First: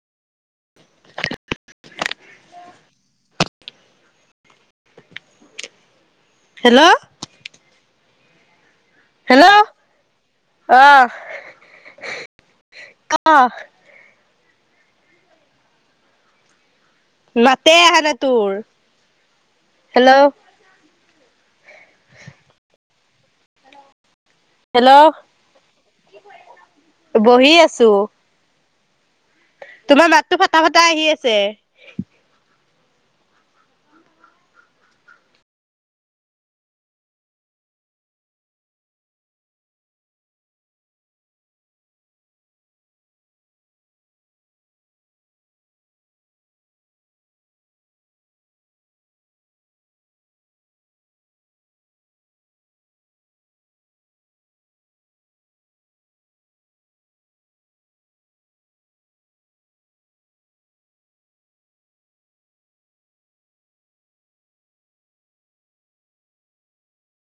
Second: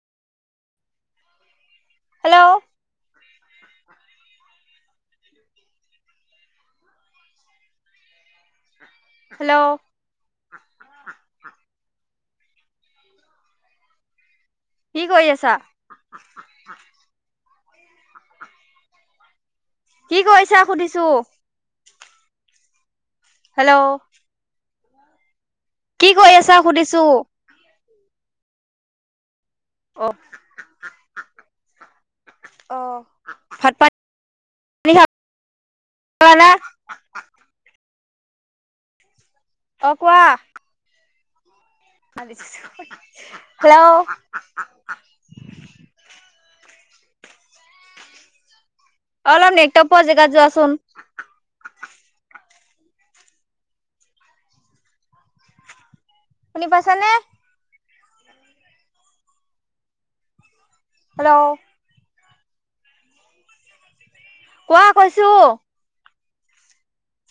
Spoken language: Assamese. হেল্লও। হেল্ল'। হেল্ল' অ। অ। কি কৰি আছা? মাতে আহা নাই তোৰ। কি হেল্ল' কৰিছা সুধিছো। হেল্ল'। হেল্ল'। কি কৰি আছা সুধিছো। বহি আছো অ তোমাৰ মাতটো ফাটা-ফাটা আহি আছে। অ, ভাত পা নী খা [unintelligible] অ, কোৱা। [unintelligible] হেল্ল'। অ অলপ নেটৱক পোৱা জেগাত যোৱাচোন। শুনি পাইছানে? হেল্লও। কোৱা কৈছো।